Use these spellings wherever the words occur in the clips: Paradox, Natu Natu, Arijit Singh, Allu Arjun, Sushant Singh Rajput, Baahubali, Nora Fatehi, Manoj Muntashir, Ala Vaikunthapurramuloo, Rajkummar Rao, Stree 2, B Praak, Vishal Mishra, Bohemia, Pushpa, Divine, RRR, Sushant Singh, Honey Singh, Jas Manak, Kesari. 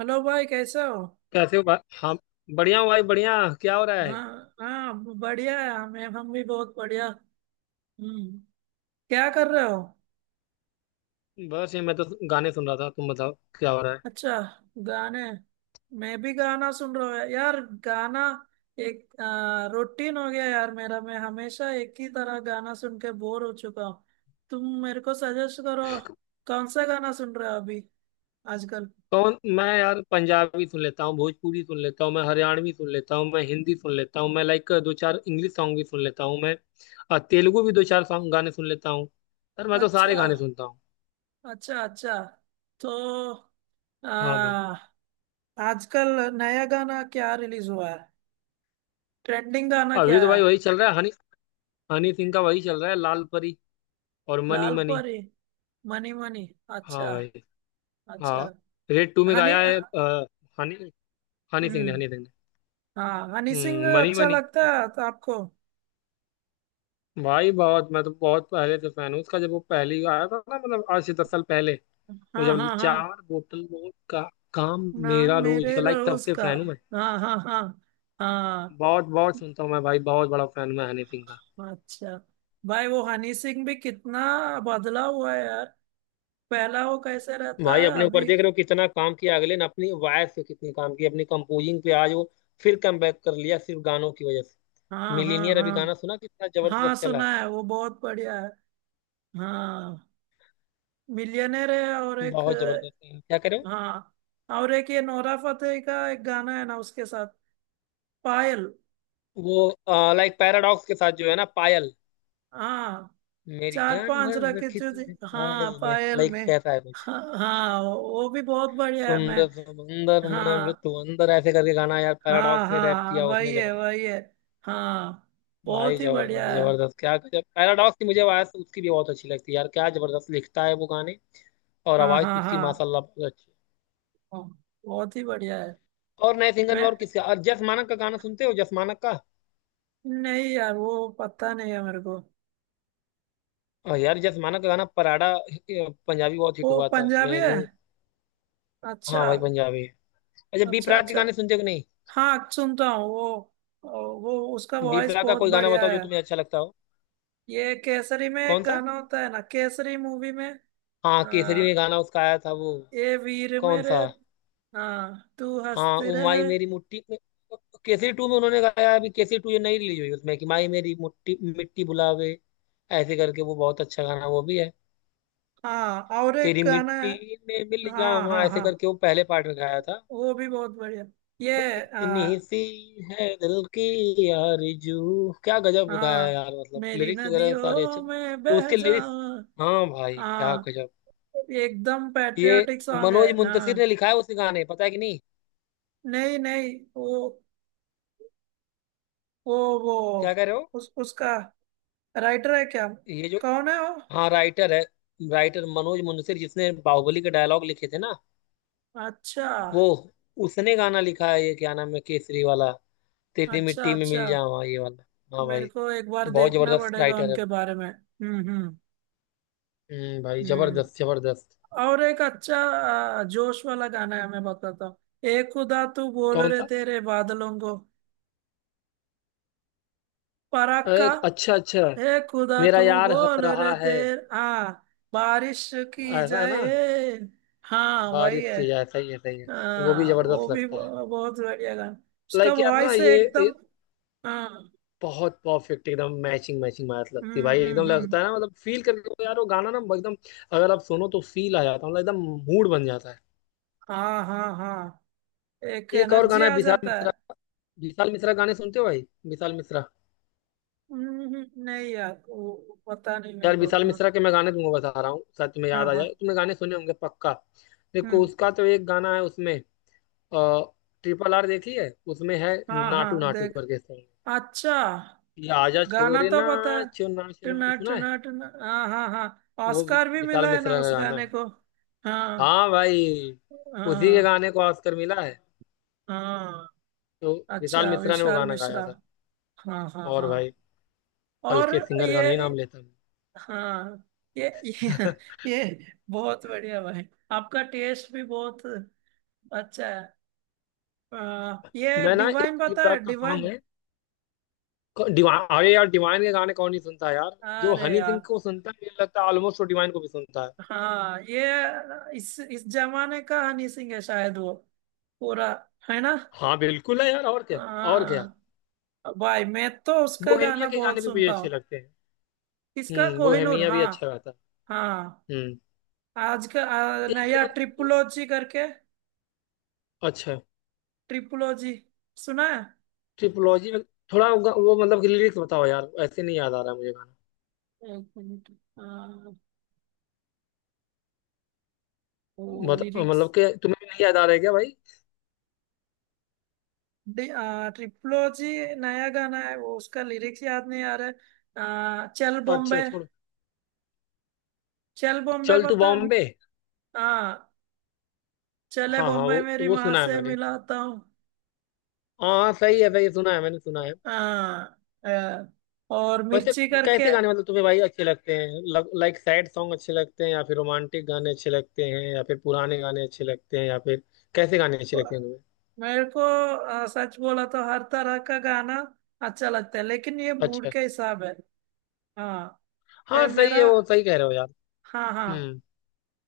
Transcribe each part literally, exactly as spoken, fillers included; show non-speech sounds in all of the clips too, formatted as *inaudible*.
Hello भाई, कैसे हो? कैसे हो भाई हम? बढ़िया हूँ भाई, बढ़िया। क्या हो रहा है? हाँ। हाँ। बढ़िया है हमें, हम भी बहुत बढ़िया। हम्म। क्या कर रहे हो? बस ये मैं तो गाने सुन रहा था, तुम बताओ क्या हो रहा है। अच्छा, गाने। मैं भी गाना सुन रहा हूँ यार, गाना एक रूटीन हो गया यार मेरा। मैं हमेशा एक ही तरह गाना सुन के बोर हो चुका हूँ। तुम मेरे को सजेस्ट करो, कौन सा गाना सुन रहे हो अभी, आजकल? कौन? मैं यार पंजाबी सुन लेता हूँ, भोजपुरी सुन लेता हूँ, मैं हरियाणवी सुन लेता हूँ, मैं हिंदी सुन लेता हूँ, मैं लाइक दो चार इंग्लिश सॉन्ग भी सुन लेता हूँ। मैं अ, तेलुगु भी दो चार सॉन्ग गाने सुन लेता हूँ। यार मैं तो सारे अच्छा, गाने सुनता हूँ। अच्छा अच्छा। तो हाँ भाई। आ, आजकल नया गाना क्या रिलीज हुआ है? ट्रेंडिंग गाना अभी क्या तो है? भाई वही चल रहा है, हनी, हनी सिंह का वही चल रहा है, लाल परी और मनी लाल मनी। परी। Money money. हाँ अच्छा। भाई। हाँ, अच्छा। रेड टू में हनी। गाया है अ, हनी, हनी सिंह ने हम्म। हनी सिंह ने हाँ, हनी सिंह हम्म, मनी अच्छा मनी। लगता है तो आपको? भाई बहुत, मैं तो बहुत पहले से फैन हूँ उसका। जब वो पहली आया था ना, मतलब आज से दस साल पहले, वो हाँ जब हाँ हाँ। चार बोतल वोट का काम, ना मेरा रोज मेरे का, लाइक तब रोज से का। फैन हूँ मैं। हाँ हाँ हाँ। हाँ। बहुत बहुत सुनता हूँ मैं भाई, बहुत बड़ा फैन हूँ मैं हनी सिंह का। अच्छा। भाई वो हनी सिंह भी कितना बदला हुआ है यार। पहला वो कैसे रहता भाई है अपने ऊपर अभी? देख रहे हो कितना काम किया अगले ने, अपनी वॉयस पे कितनी काम किया, अपनी कंपोजिंग पे, आज वो फिर कम बैक कर लिया सिर्फ गानों की वजह से। हाँ हाँ मिलीनियर अभी हाँ। गाना सुना कितना हाँ जबरदस्त चला है। सुना है, वो बहुत बढ़िया है। हाँ, मिलियनेर है। और एक, बहुत जबरदस्त है, क्या करे। हाँ, और एक ये नोरा फतेही का एक गाना है ना उसके साथ, पायल। वो लाइक पैराडॉक्स के साथ जो है ना, पायल, हाँ, मेरी चार जान पांच भर रखे रखी थे जी। तूने हाँ, ख्याल में, पायल लाइक में। कैसा है कुछ हाँ हाँ, वो भी बहुत बढ़िया है। मैं सुंदर समंदर में जो हाँ तू अंदर, ऐसे करके गाना यार हाँ पैराडॉक्स ने रैप हाँ, किया उसमें, वही है जबरदस्त। वही है। हाँ, भाई बहुत ही बढ़िया जबरदस्त, है। जबरदस्त, क्या गजब। पैराडॉक्स की मुझे आवाज उसकी भी बहुत अच्छी लगती है यार, क्या जबरदस्त लिखता है वो गाने, और हाँ आवाज तो हाँ उसकी हाँ। माशाल्लाह बहुत अच्छी हाँ, बहुत ही बढ़िया है। है। और नए सिंगर में मैं और किसका, और जस मानक का गाना सुनते हो? जस मानक का? नहीं यार, वो पता नहीं है मेरे को। और यार जस मानक का गाना पराडा, ए, पंजाबी बहुत हिट वो हुआ था, पंजाबी है? मैनू। हाँ अच्छा। भाई पंजाबी है। अच्छा, बी अच्छा प्राक के अच्छा। गाने सुनते हो कि नहीं? हाँ, सुनता हूँ वो। वो उसका बी वॉइस प्राक का बहुत कोई गाना बढ़िया बताओ जो है। तुम्हें अच्छा लगता हो। ये केसरी में एक कौन सा? गाना होता है ना, केसरी मूवी में। हाँ आ, केसरी में गाना उसका आया था वो। ए वीर कौन मेरे। सा? हाँ, तू हाँ हंसती ओ रहे। माई मेरी मुट्ठी में, केसरी टू में उन्होंने गाया अभी, केसरी टू ये नई रिलीज हुई उसमें कि माई मेरी मुट्ठी मिट्टी बुलावे, ऐसे करके वो बहुत अच्छा गाना वो भी है। हाँ, और एक तेरी गाना है। मिट्टी में मिल हाँ जावा, हाँ ऐसे हाँ, करके वो पहले पार्ट में गाया था। वो भी बहुत बढ़िया। ब- ये इतनी आ, सी है दिल की आरज़ू, क्या गजब गाया है हाँ, यार। मतलब मेरी लिरिक्स वगैरह सारे अच्छे नदियों में बह उसके, लिरिक्स। जाऊं। हाँ भाई क्या हाँ, गजब। एकदम ये पैट्रियोटिक सॉन्ग है। मनोज मुंतशिर ने हाँ, लिखा है उस गाने, पता है कि नहीं? नहीं नहीं, वो वो वो क्या कह रहे हो? उस उसका राइटर है क्या? ये जो, कौन है वो? हाँ राइटर है। राइटर मनोज मुंशी जिसने बाहुबली के डायलॉग लिखे थे ना अच्छा, वो, उसने गाना लिखा है ये, क्या नाम है केसरी वाला, तेरी अच्छा मिट्टी में अच्छा। मिल जाऊँ, ये वाला। हाँ मेरे भाई। को एक बार बहुत देखना जबरदस्त पड़ेगा राइटर है। उनके बारे में। हम्म हम्म। हम्म भाई, हम्म। जबरदस्त जबरदस्त। और एक अच्छा आ, जोश वाला गाना है, मैं बताता हूँ। ए खुदा तू बोल कौन रहे सा? तेरे बादलों को। फराक अरे, का। अच्छा अच्छा। ए खुदा मेरा तू यार हंस बोल रहा रहे है, तेरे, हाँ, बारिश की ऐसा है ना? जाए। हाँ वही बारिश है। की, ऐसा ही है, सही है। वो भी हाँ, वो जबरदस्त भी लगता है, ब- बहुत बढ़िया गाना। उसका लाइक यार ना वॉइस है ये एकदम। हाँ। बहुत परफेक्ट एकदम मैचिंग मैचिंग मैच लगती है हम्म भाई, एकदम हम्म हम्म। लगता है ना, मतलब फील करके तो यार वो गाना ना एकदम, अगर आप सुनो तो फील आ जाता है, मतलब एकदम मूड बन जाता है। हाँ हाँ हाँ, एक एक और एनर्जी गाना है आ विशाल जाता है। मिश्रा का। विशाल मिश्रा गाने सुनते हो भाई? विशाल मिश्रा, हम्म हम्म, नहीं यार, वो वो पता नहीं मेरे यार को विशाल उतना। मिश्रा के मैं गाने तुमको बता रहा हूँ, शायद तुम्हें हाँ याद आ हाँ। जाए, तुमने गाने सुने होंगे पक्का। देखो हम्म। उसका तो एक गाना है उसमें, आ, ट्रिपल आर देखी है, उसमें है हाँ नाटू हाँ, नाटू देख। करके सॉन्ग, अच्छा, ये आजा गाना छोरे तो पता है। नाचो नाचो नाचो टना सुना है। टना टना, हाँ हाँ हाँ, वो वि- ऑस्कार भी विशाल मिला है ना मिश्रा का उस गाना गाने है। को। हाँ हाँ भाई, उसी के हाँ गाने को ऑस्कर मिला है। हाँ। तो विशाल अच्छा, मिश्रा ने वो विशाल गाना गाया मिश्रा। था। हाँ हाँ और हाँ। भाई और हल्के सिंगर ये का नहीं नाम लेता हाँ, ये ये, मैं। *laughs* ये बहुत बढ़िया भाई, आपका टेस्ट भी बहुत अच्छा है। आ, ये मैं ना एक डिवाइन डी पता है, प्राक का सॉन्ग डिवाइन? है। क- डिवाइन, अरे यार डिवाइन के गाने कौन नहीं सुनता है यार। जो अरे हनी सिंह यार। को सुनता है, मुझे लगता है ऑलमोस्ट वो डिवाइन को भी सुनता है। हाँ, ये इस इस जमाने का हनी सिंह है शायद, वो पूरा, है ना? हाँ बिल्कुल है यार, और क्या, और क्या। हाँ भाई, मैं तो उसका बोहेमिया गाना के गाने बहुत भी मुझे सुनता अच्छे हूँ। लगते हैं। इसका हम्म, कोहिनूर। बोहेमिया भी हाँ। अच्छा गाता है। हाँ। हम्म। आज का आ, एक नया ट्रिपुलोजी करके। अच्छा, ट्रिपुलोजी सुना है? ट्रिपोलॉजी में थोड़ा वो वो मतलब कि लिरिक्स बताओ यार, ऐसे नहीं याद आ रहा है मुझे गाना। एक मिनट। हाँ, वो मत, लिरिक्स, मतलब कि तुम्हें भी नहीं याद आ रहा है क्या भाई? ट्रिपुलोजी नया गाना है वो, उसका लिरिक्स याद नहीं आ रहा है। आ, चल बॉम्बे। अच्छा छोड़ो। चल बॉम्बे चल तू पता है? बॉम्बे। हाँ, चले हाँ हाँ बॉम्बे वो मेरी वो माँ सुना है से मैंने। मिलाता हूँ। हाँ सही है, सही है, सुना है, मैंने सुना है। हाँ। हाँ। और वैसे मिर्ची करके। कैसे गाने मतलब तुम्हें भाई अच्छे लगते हैं? लाइक सैड सॉन्ग अच्छे लगते हैं, या फिर रोमांटिक गाने अच्छे लगते हैं, या फिर पुराने गाने अच्छे लगते हैं, या फिर कैसे गाने अच्छे लगते हैं तुम्हें? मेरे को आ, सच बोला तो हर तरह का गाना अच्छा लगता है, लेकिन ये मूड अच्छा। के हिसाब है। हाँ। हाँ ये सही है, मेरा वो सही कह रहे हो यार। हाँ हाँ। हम्म।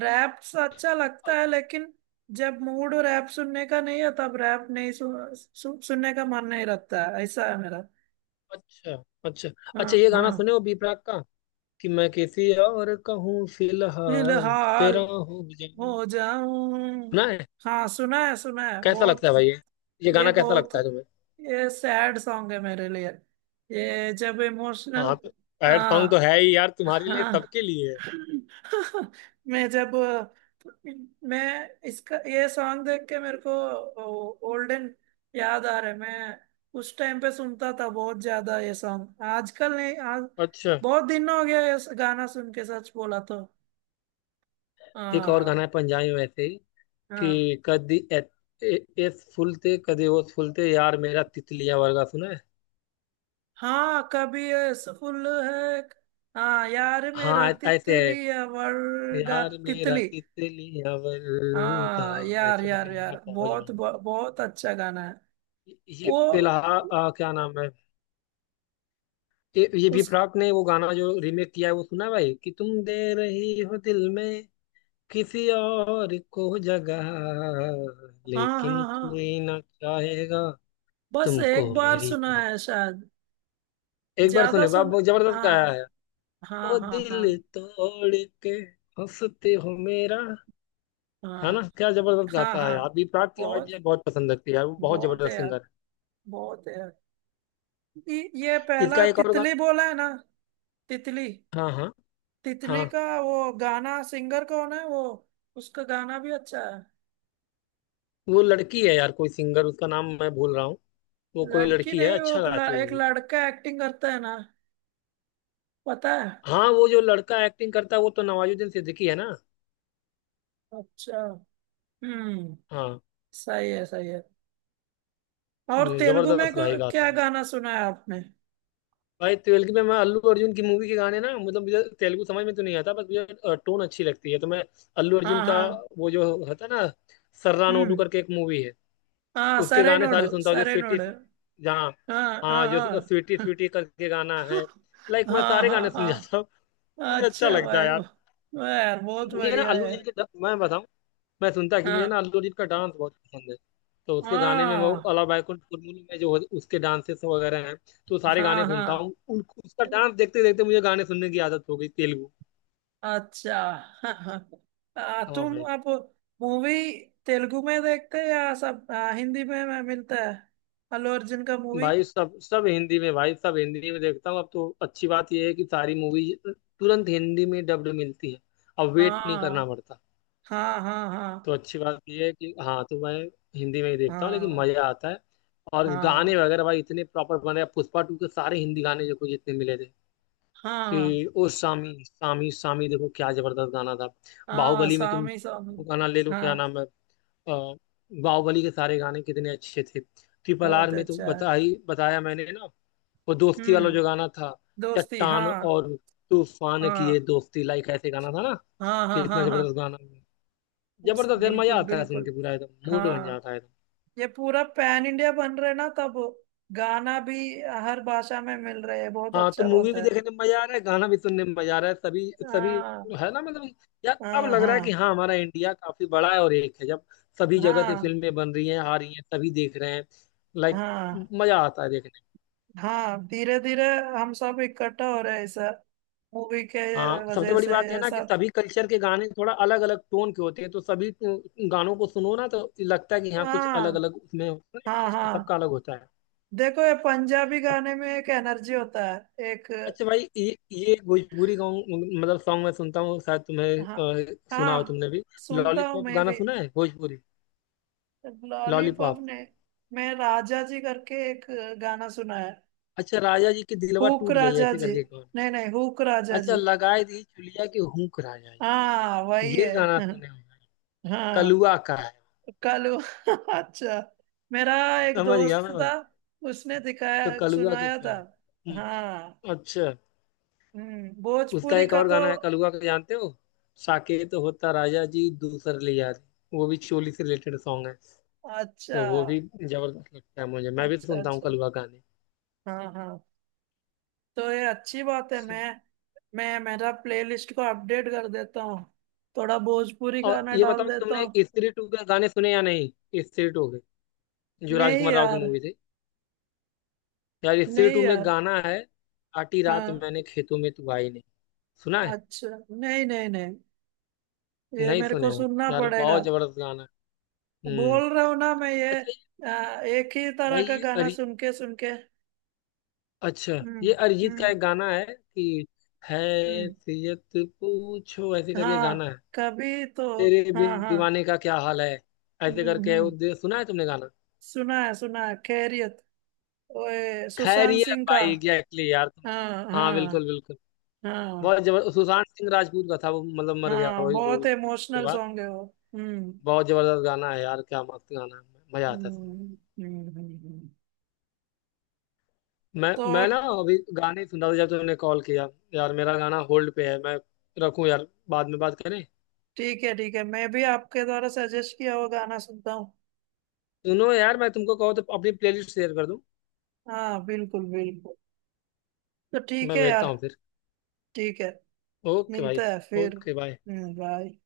रैप अच्छा लगता अ- है, लेकिन जब मूड रैप सुनने का नहीं है तब रैप नहीं सु, सु, सुनने का मन नहीं रहता है, ऐसा है मेरा। अच्छा अच्छा। हाँ अच्छा ये हाँ। गाना सुने हो बी प्राक का कि मैं किसी और कहूँ, फिलहाल फिलहाल तेरा हो जाऊं? हो जाऊं। सुना है? हाँ, सुना है सुना है कैसा लगता बहुत। है भाई ये ये ये गाना कैसा बहुत, लगता है तुम्हें? ये सैड सॉन्ग है मेरे लिए। ये जब इमोशनल। हाँ तो सैड सॉन्ग तो हाँ। है ही यार, तुम्हारे लिए, हाँ। सबके लिए है। *laughs* मैं जब मैं इसका ये सॉन्ग देख के मेरे को ओल्डन याद आ रहा है। मैं उस टाइम पे सुनता था बहुत ज्यादा ये सॉन्ग, आजकल नहीं। आज अच्छा। बहुत दिन हो गया ये गाना सुन के, सच बोला तो। एक और गाना हाँ है पंजाबी में वैसे ही हाँ कि कदी ए- ए- एस फुलते कदी ओस फुलते, यार मेरा तितलिया वर्गा, सुना है? हाँ। कभी फुल है। हाँ यार मेरा हाँ ऐ- ऐसे है, तितली या वर्गा, यार मेरा तितली। तितलिया वर्गा, हाँ यार ऐसे यार करके गाना, यार, बहुत बहुत जबरदस्त। बहुत अच्छा गाना है। ये वो फिलहाल आ, क्या नाम है, ये ये भी उस प्राक ने वो गाना जो रीमेक किया है वो सुना है भाई, कि तुम दे रही हो दिल में किसी और को जगह, हाँ लेकिन हाँ हाँ, कोई ना चाहेगा बस एक तुमको बार मेरी सुना तरह। है शायद, एक बार ज्यादा सुने बाप, सुन बहुत जबरदस्त हाँ गाया है। हाँ ओ हाँ। दिल हाँ। तोड़ के हंसते हो मेरा, है ना? हाँ क्या जबरदस्त हाँ। गाता है हाँ, आप, भी प्राक की आवाज बहुत मुझे बहुत पसंद लगती है यार, वो बहुत बहुत है जबरदस्त यार, सिंगर बहुत है यार। ये ये है। पहला इसका एक और तितली गाना, बोला है ना, तितली। हाँ हाँ तितली हाँ। का वो गाना सिंगर कौन है वो? उसका गाना भी अच्छा है। वो लड़की है यार कोई सिंगर, उसका नाम मैं भूल रहा हूँ। वो कोई लड़की लड़की है, नहीं, वो अच्छा एक गाती ल- है वो एक भी। लड़का एक्टिंग करता है ना, पता है? हाँ वो जो लड़का एक्टिंग करता है वो तो नवाजुद्दीन सिद्दीकी है ना। अच्छा। हम्म। हाँ, सही है सही है। और तेलुगु में जबरदस्त को, गाई क्या गाता है गाना सुना है आपने? भाई। ट्वेल्थ में मैं अल्लू अर्जुन की मूवी के गाने ना, मतलब मुझे तेलुगु समझ में तो नहीं आता, बस मुझे टोन अच्छी लगती है, तो मैं अल्लू अर्जुन हाँ का हाँ। वो जो होता है ना, सर्रा नोडू हम्म। करके एक मूवी है, हाँ, उसके सरे गाने नोडु सारे सुनता हूँ जो सरे स्वीटी, नोडु। जहाँ, हाँ हाँ हाँ जो हाँ। स्वीटी स्वीटी करके गाना है, *laughs* लाइक मैं हाँ सारे हाँ गाने सुन जाता हूँ। हाँ। मुझे अच्छा अच्छा लगता भाई, है यार। वाह यार, बहुत मुझे ना बढ़िया अल्लू है। अर्जुन के ड- मैं बताऊँ, मैं सुनता, कि मुझे ना हाँ अल्लू अर्जुन का डांस बहुत पसंद है। तो उसके गाने में, वो हाँ अला बैकुंठ कुरमुनी में जो उसके डांसेस वगैरह हैं, तो सारे गाने हाँ। हाँ, सुनता हूँ उन, उसका डांस देखते देखते मुझे गाने सुनने की आदत हो गई तेलुगु। अच्छा। हाँ हाँ। आ, हाँ तुम भाई। अब मूवी तेलुगु में देखते हैं या सब आ, हिंदी में में मिलता है, अल्लू अर्जुन का मूवी? भाई सब सब हिंदी में, भाई सब हिंदी में देखता हूँ अब तो। अच्छी बात यह है कि सारी मूवी तुरंत हिंदी में डब्ड मिलती है, अब वेट नहीं करना हाँ पड़ता। हाँ हाँ। तो हाँ अच्छी बात यह है कि हाँ, तो मैं हिंदी में ही देखता हूँ, लेकिन हाँ मजा आता है। और हाँ। गाने वगैरह भाई इतने प्रॉपर बने हैं। पुष्पा टू के सारे हिंदी गाने जो कुछ जितने मिले थे, हाँ। कि ओ सामी सामी सामी, देखो क्या जबरदस्त गाना था। हाँ बाहुबली में तुम स्वामी स्वामी। वो गाना ले लो, क्या हाँ, नाम है, अ, बाहुबली के सारे गाने कितने अच्छे थे। ट्रिपल आर बहुत में तो अच्छा है। बताई, बताया मैंने ना, वो दोस्ती वाला हम्म। जो गाना था, दोस्ती, चट्टान हाँ। और तूफान की ये हाँ दोस्ती, लाइक ऐसे गाना था ना, हाँ हाँ कितना हाँ। हाँ। जबरदस्त गाना है। उस- जबरदस्त यार, मजा बिल्कुल आता है सुन बिल्कुल। के पूरा, एकदम मूड बन हाँ, जाता है। ये पूरा पैन इंडिया बन रहा है ना तब, गाना भी हर भाषा में मिल रहे है, बहुत हाँ तो अच्छा मूवी बात भी है। देखने में मजा आ रहा है, गाना भी सुनने में मजा आ रहा है, सभी सभी, हाँ। है ना? मतलब यार अब हाँ लग रहा है कि हाँ। हाँ, हमारा इंडिया काफी बड़ा है, और एक है जब सभी जगह से हाँ। फिल्में बन रही हैं, आ रही हैं, सभी देख रहे हैं, लाइक हाँ। मजा आता है देखने में। हाँ, धीरे धीरे हम सब इकट्ठा हो रहे हैं ऐसा, मूवी के हाँ सबसे वजह बड़ी से बात है ये ना कि सब। सभी कल्चर के गाने थोड़ा अलग अलग टोन के होते हैं, तो सभी गानों को सुनो ना तो लगता है कि हाँ, कुछ अलग हाँ। अलग उसमें, हाँ टेस्ट हाँ। सबका अलग होता है। देखो ये पंजाबी गाने में एक एनर्जी होता है, एक। अच्छा भाई, ये ये भोजपुरी गाँव मतलब सॉन्ग मैं सुनता हूँ, शायद हाँ। तुम्हें अ, सुना हो हाँ, तुमने भी, सुनता हूँ लॉलीपॉप मैं गाना भी। सुना है भोजपुरी? Lollipop lollipop. ने मैं राजा जी करके एक गाना सुना है। अच्छा राजा जी की दिलवा हुक टूट जाए राजा ऐसे जी, करके, कौन? नहीं नहीं, हुक राजा अच्छा जी। लगाए दी चुलिया की हुक राजा जी, हाँ वही ये है। गाना सुने हो भाई? *laughs* हाँ, कलुआ का है। कालू। *laughs* अच्छा, मेरा एक समझ गया दोस्त मैं था, भाई, उसने दिखाया तो कलुआ के सुनाया था। फैन। हम्म, हाँ। अच्छा। हम्म, उसका भोजपुरी एक का और तो। गाना है कलुआ का, जानते हो? साकेत होता राजा जी दूसर लिया रे, वो भी चोली से रिलेटेड सॉन्ग है, अच्छा, तो वो भी जबरदस्त लगता है मुझे, मैं भी अच्छा सुनता हूँ अच्छा। कलवा गाने। हाँ हाँ। तो ये अच्छी बात है। मैं मैं मेरा प्लेलिस्ट को अपडेट कर देता हूँ, थोड़ा भोजपुरी और गाना ये डाल बताओ, देता तुमने हूँ। स्त्री टू के गाने सुने या नहीं, स्त्री टू के, जो नहीं राजकुमार राव की यार। मूवी थी? यार स्त्री नहीं टू में यार। गाना है काटी रात हाँ। मैंने खेतों में तू आई नहीं, सुना है? अच्छा। नहीं नहीं नहीं, ये नहीं मेरे सुने को हो सुनना यार, पड़ेगा। बहुत जबरदस्त गाना है। हम्म। बोल रहा हूँ ना मैं, ये अच्छा ये-, आ, एक ही तरह भाई का ये गाना अरि सुन के सुन के। अच्छा हम्म ये अरिजीत का हम्म एक गाना है कि हम्म। हैसियत पूछो, ऐसे करके गाना हाँ है, कभी तो। तेरे हाँ बिन हाँ। दीवाने का क्या हाल है, हम्म ऐसे करके वो, हम्म, दे- सुना है तुमने गाना? सुना है सुना है, खैरियत, ओए सुशांत खैरियत सिंह का। भाई, एग्जैक्टली यार तुम, हाँ हाँ हाँ बिल्कुल बिल्कुल। हाँ। बहुत जबरदस्त सुशांत सिंह राजपूत का था वो, मतलब मर गया हाँ, वही मूवी बहुत के इमोशनल बाद। सॉन्ग है वो। हम्म। बहुत जबरदस्त गाना है यार, क्या मस्त गाना है, मजा आता हम्म है सुनने। हम्म हम्म, हम्म। मैं तो मैं ना अभी गाने ही सुन रहा था जब तुमने कॉल किया। यार मेरा गाना होल्ड पे है, मैं रखूं यार, बाद में बात करें? ठीक है ठीक है, मैं भी आपके द्वारा सजेस्ट किया हुआ गाना सुनता हूँ। सुनो यार, मैं तुमको कहूँ तो अपनी प्लेलिस्ट शेयर कर दूं। हाँ बिल्कुल बिल्कुल। तो ठीक मैं है भेजता यार। हूँ फिर। ठीक है। ओके भाई, मिलता है फिर। Okay bye. हम्म, बाय।